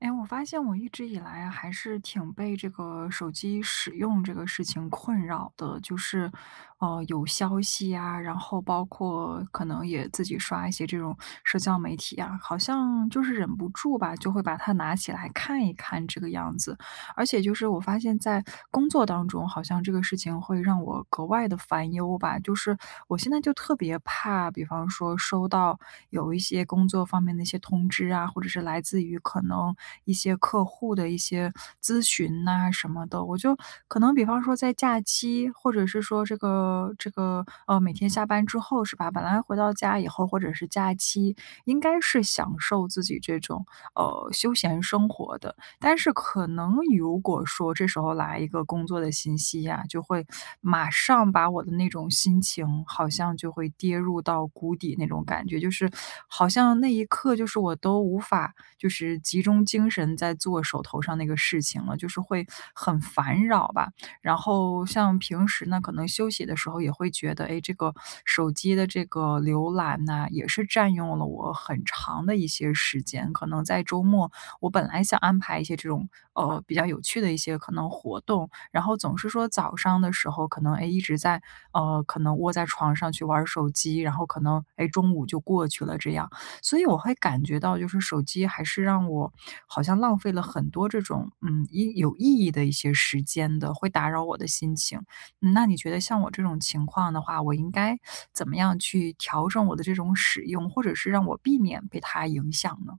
哎，我发现我一直以来啊，还是挺被这个手机使用这个事情困扰的，就是，有消息啊，然后包括可能也自己刷一些这种社交媒体啊，好像就是忍不住吧，就会把它拿起来看一看这个样子。而且就是我发现在工作当中，好像这个事情会让我格外的烦忧吧。就是我现在就特别怕，比方说收到有一些工作方面的一些通知啊，或者是来自于可能一些客户的一些咨询呐什么的。我就可能比方说在假期，或者是说这个,每天下班之后是吧，本来回到家以后或者是假期，应该是享受自己这种，休闲生活的。但是可能如果说这时候来一个工作的信息呀，就会马上把我的那种心情好像就会跌入到谷底那种感觉，就是好像那一刻就是我都无法就是集中精神在做手头上那个事情了，就是会很烦扰吧。然后像平时呢，可能休息的时候也会觉得，哎，这个手机的这个浏览呢，也是占用了我很长的一些时间。可能在周末我本来想安排一些这种比较有趣的一些可能活动，然后总是说早上的时候可能哎一直在可能窝在床上去玩儿手机，然后可能哎中午就过去了这样，所以我会感觉到就是手机还是让我好像浪费了很多这种一有意义的一些时间的，会打扰我的心情。嗯，那你觉得像我这种情况的话，我应该怎么样去调整我的这种使用，或者是让我避免被它影响呢？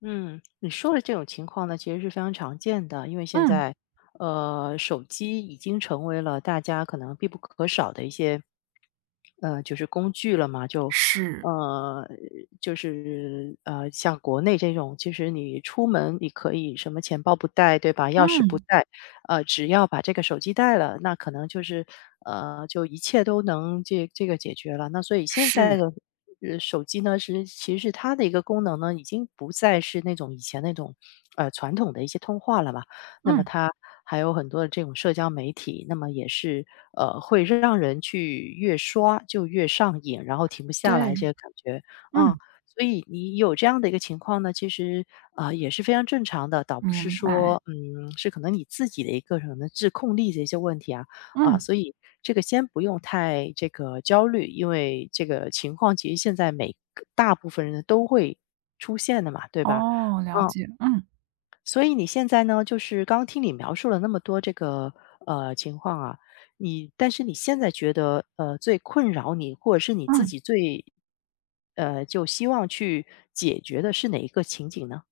嗯，你说的这种情况呢，其实是非常常见的，因为现嗯，在，手机已经成为了大家可能必不可少的一些，就是工具了嘛，是。呃，像国内这种，其实你出门你可以什么钱包不带，对吧？钥匙不嗯，带，只要把这个手机带了，那可能就是，就一切都能这个解决了。那所以现在是，的手机呢其实是它的一个功能呢，已经不再是那种以前那种，传统的一些通话了吧。那么嗯，它还有很多的这种社交媒体，那么也是，会让人去越刷就越上瘾，然后停不下来这对，个感觉啊。嗯，所以你有这样的一个情况呢，其实，也是非常正常的，倒不是明白，说，嗯，是可能你自己的一个自控力的一些问题啊。啊，嗯，所以这个先不用太这个焦虑，因为这个情况其实现在每个大部分人都会出现的嘛，对吧？哦，了嗯，解，嗯，所以你现在呢，就是刚听你描述了那么多这个情况啊，但是你现在觉得最困扰你，或者是你自嗯。己最就希望去解决的是哪一个情景呢？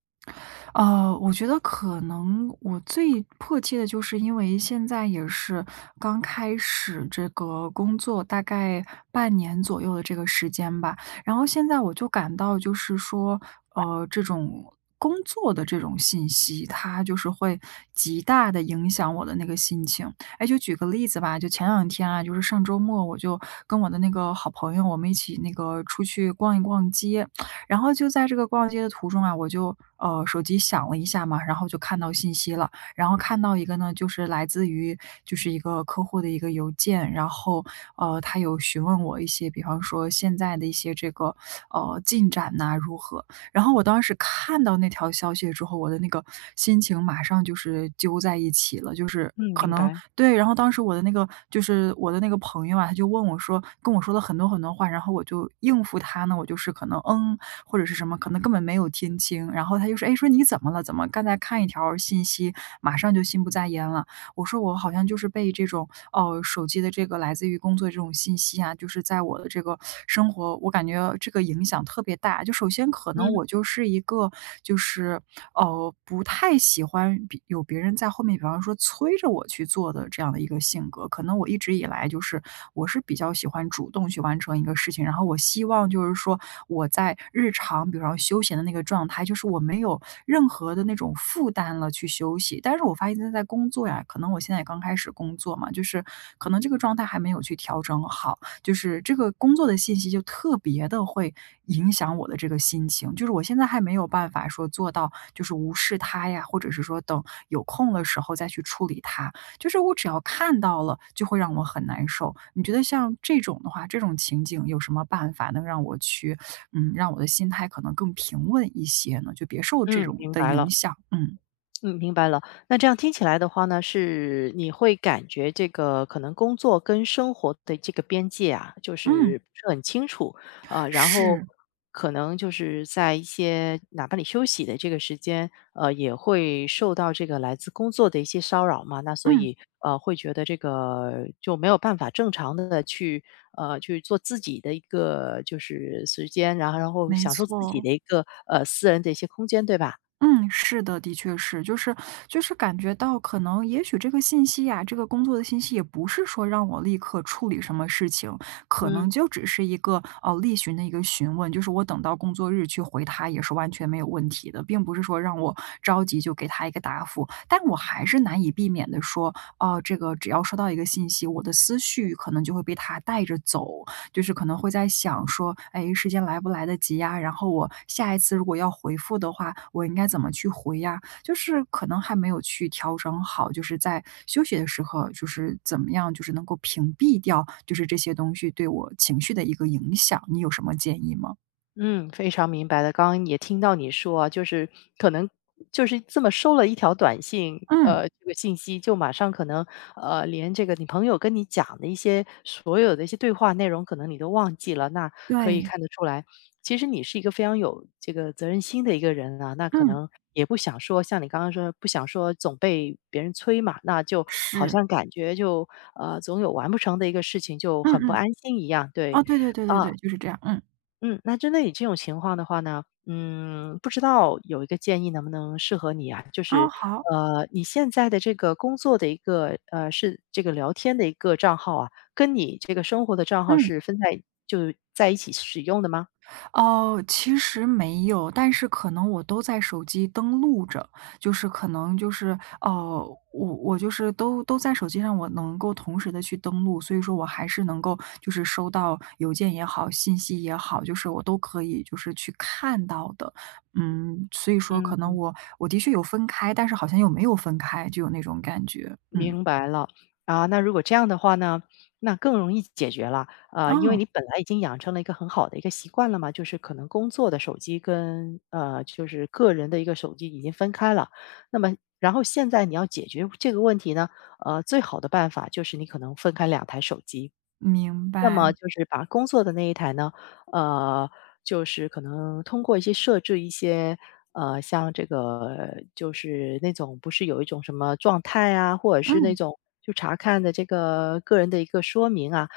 我觉得可能我最迫切的就是因为现在也是刚开始这个工作，大概半年左右的这个时间吧。然后现在我就感到就是说，这种工作的这种信息，它就是会极大的影响我的那个心情。哎，就举个例子吧，就前两天啊，就是上周末我就跟我的那个好朋友，我们一起那个出去逛一逛街。然后就在这个逛街的途中啊，我就手机响了一下嘛，然后就看到信息了，然后看到一个呢，就是来自于就是一个客户的一个邮件，然后，他有询问我一些，比方说现在的一些这个，进展呐，如何？然后我当时看到那条消息之后，我的那个心情马上就是揪在一起了，就是嗯，可明能白。对，然后当时我的那个就是我的那个朋友啊，他就问我说跟我说了很多很多话，然后我就应付他呢，我就是可能嗯或者是什么，可能根本没有听清。然后他就说：“哎，说你怎么了？怎么刚才看一条信息，马上就心不在焉了？”我说：“我好像就是被这种手机的这个来自于工作这种信息啊，就是在我的这个生活，我感觉这个影响特别大。就首先可能嗯我就是一个就是哦，不太喜欢比有别人在后面，比方说催着我去做的这样的一个性格。可能我一直以来就是，我是比较喜欢主动去完成一个事情，然后我希望就是说我在日常，比方休闲的那个状态，就是我没有任何的那种负担了去休息。但是我发现现在工作呀，可能我现在也刚开始工作嘛，就是可能这个状态还没有去调整好。就是这个工作的信息就特别的会影响我的这个心情。就是我现在还没有办法说做到就是无视它呀，或者是说等有空的时候再去处理它，就是我只要看到了就会让我很难受。你觉得像这种的话，这种情景有什么办法能让我去嗯，让我的心态可能更平稳一些呢？就别受这嗯，种明的白影了。响，嗯，嗯，明白了。那这样听起来的话呢，是你会感觉这个可能工作跟生活的这个边界啊，就是嗯，不是很清楚。然后是，可能就是在一些哪怕你休息的这个时间，也会受到这个来自工作的一些骚扰嘛。那所嗯，以会觉得这个就没有办法正常的去去做自己的一个就是时间，然后没享受自己的错。一个私人的一些空间，对吧？嗯，是的，的确是，就是就是感觉到可能也许这个信息呀，这个工作的信息也不是说让我立刻处理什么事情，可能嗯。就只是一个例行的一个询问，就是我等到工作日去回他也是完全没有问题的，并不是说让我着急就给他一个答复，但我还是难以避免的说，哦、这个只要收到一个信息，我的思绪可能就会被他带着走，就是可能会在想说，哎，时间来不来得及呀？然后我下一次如果要回复的话，我应该怎么去回呀？就是可能还没有去调整好，就是在休息的时候，就是怎么样，就是能够屏蔽掉，就是这些东西对我情绪的一个影响，你有什么建议吗？嗯，非常明白的。刚刚也听到你说啊，就是可能就是这么收了一条短信，嗯，这个信息就马上可能连这个你朋友跟你讲的一些所有的一些对话内容，可能你都忘记了。那可以对，看得出来，其实你是一个非常有这个责任心的一个人啊。那可嗯，能也不想说，像你刚刚说，不想说总被别人催嘛，那就好是，像感觉就总有完不成的一个事情，就嗯很不嗯，安心一样。对。哦，对对对啊、对对，就是这样，嗯，嗯，那针对你这种情况的话呢，嗯，不知道有一个建议能不能适合你啊？就哦，是，好，你现在的这个工作的一个，是这个聊天的一个账号啊，跟你这个生活的账号嗯。是就在一起使用的吗？哦，其实没有，但是可能我都在手机登录着，就是可能就是，哦，我就是都在手机上，我能够同时的去登录，所以说我还是能够就是收到邮件也好，信息也好，就是我都可以就是去看到的。嗯，所以说嗯。可能我的确有分开，但是好像又没有分开，就有那种感觉。嗯，明白了。啊，那如果这样的话呢，那更容易解决了，啊，因为哦，你本来已经养成了一个很好的一个习惯了嘛，就是可能工作的手机跟就是个人的一个手机已经分开了。那么然后现在你要解决这个问题呢，最好的办法就是你可能分开两台手机，明那么白，就是把工作的那一台呢，呃，就是可能通过一些设置一些，像这个就是那种不是有一种什么状态啊，或者是那嗯，种就查看的这个个人的一个说明啊。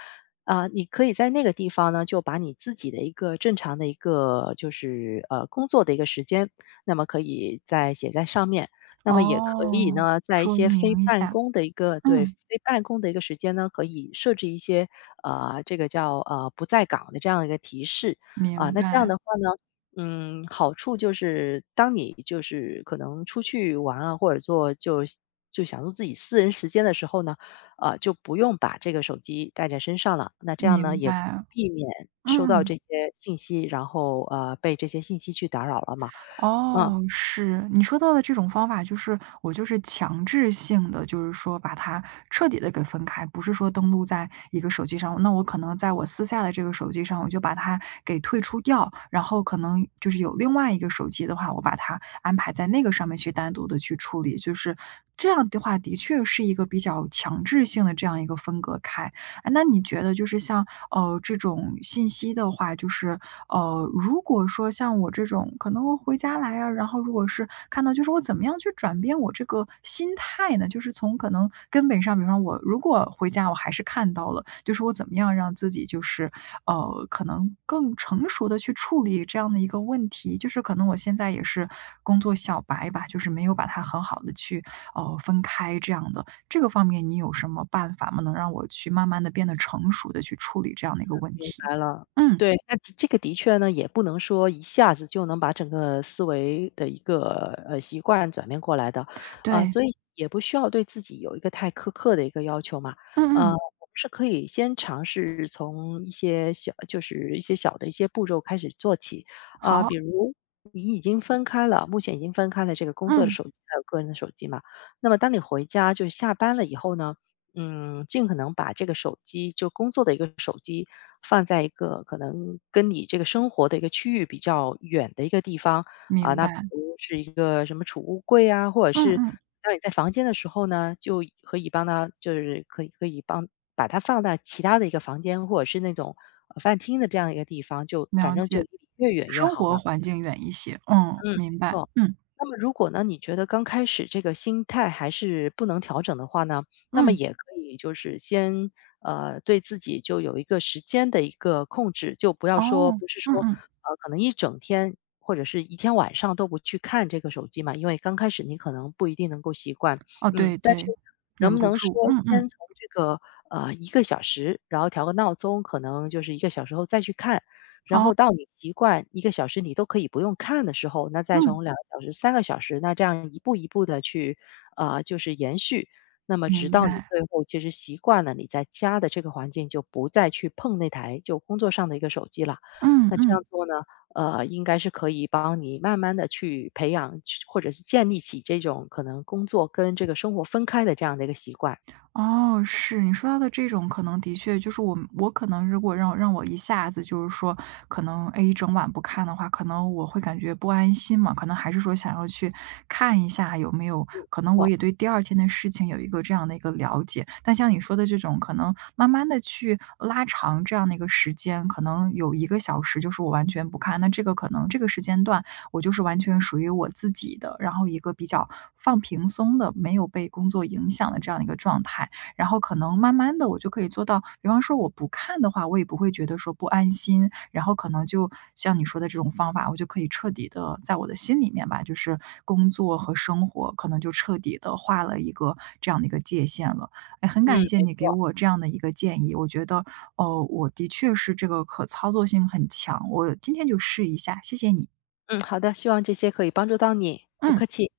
你可以在那个地方呢，就把你自己的一个正常的一个就是工作的一个时间，那么可以再写在上面。那么也可以哦，呢，在一说些非明一办下，公的一个对非嗯，办公的一个时间呢，可以设置一些这个叫不在岗的这样一个提示。明那这样白。的话呢，嗯，好处就是当你就是可能出去玩啊，或者就享受自己私人时间的时候呢，就不用把这个手机带在身上了。那这样呢，明也可以白，避免收到嗯，这些信息，然后被这些信息去打扰了嘛。嗯，哦，是，你说到的这种方法，就是我就是强制性的，就是说把它彻底的给分开，不是说登录在一个手机上，那我可能在我私下的这个手机上，我就把它给退出掉，然后可能就是有另外一个手机的话，我把它安排在那个上面去单独的去处理，就是这样的话，的确是一个比较强制性的这样一个分隔开。哎，那你觉得就是像这种信息的话，就是如果说像我这种可能我回家来啊，然后如果是看到就是我怎么样去转变我这个心态呢？就是从可能根本上，比方我如果回家我还是看到了，就是我怎么样让自己就是可能更成熟的去处理这样的一个问题，就是可能我现在也是工作小白吧，就是没有把它很好的去分开这样的，这个方面你有什么办法吗？能让我去慢慢的变得成熟的去处理这样的一个问明题？白了。嗯，对，那这个的确呢，也不能说一下子就能把整个思维的一个习惯转变过来的。啊，对，所以也不需要对自己有一个太苛刻的一个要求嘛。嗯我嗯，们是可以先尝试从一些小，就是一些小的一些步骤开始做起。好，比如你已经分开了，目前已经分开了这个工作的嗯，手机还有个人的手机嘛，那么当你回家就是下班了以后呢，嗯，尽可能把这个手机就工作的一个手机，放在一个可能跟你这个生活的一个区域比较远的一个地方。啊，明那比白，如是一个什么储物柜啊，或者嗯是嗯，当你在房间的时候呢，就可以帮把它放在其他的一个房间，或者是那种，饭厅的这样一个地方，就反了正就解，离越远越生好活嘛。环境远一些，嗯，嗯，没明白，错。嗯那么如果呢，你觉得刚开始这个心态还是不能调整的话呢，那么嗯，也可以就是先对自己就有一个时间的一个控制，就不要说哦，不是嗯说嗯，可能一整天或者是一天晚上都不去看这个手机嘛，因为刚开始你可能不一定能够习惯。哦，嗯。对但对，能忍不不能说住，嗯先嗯，从这个一个小时，然后调个闹钟，可能就是一个小时后再去看，然哦，后到你习惯一个小时你都可以不用看的时候，那再嗯，从两个小时、三个小时，那这样一步一步的去就是延续，那么直明到你白，最后其实习惯了你在家的这个环境，就不再去碰那台就工作上的一个手机了。嗯那这嗯。样做呢，应该是可以帮你慢慢的去培养，去或者是建立起这种可能工作跟这个生活分开的这样的一个习惯。哦，是，你说到的这种可能的确就是我我可能如果让我一下子就是说可能，哎，一整晚不看的话，可能我会感觉不安心嘛，可能还是说想要去看一下有没有可没能我错。也对第二天的事情有一个这样的一个了解。但像你说的这种可能慢慢的去拉长这样的一个时间，可能有一个小时就是我完全不看，那这个可能这个时间段我就是完全属于我自己的，然后一个比较放平松的，没有被工作影响的这样的一个状态。然后可能慢慢的我就可以做到，比方说我不看的话，我也不会觉得说不安心，然后可能就像你说的这种方法，我就可以彻底的在我的心里面吧，就是工作和生活可能就彻底的画了一个这样的一个界限了。哎，很嗯，感谢没你给错。我这样的一个建议，我觉得哦，我的确是这个可操作性很强，我今天就试一下，谢谢你，嗯，好的，希望这些可以帮助到你，不客嗯。气。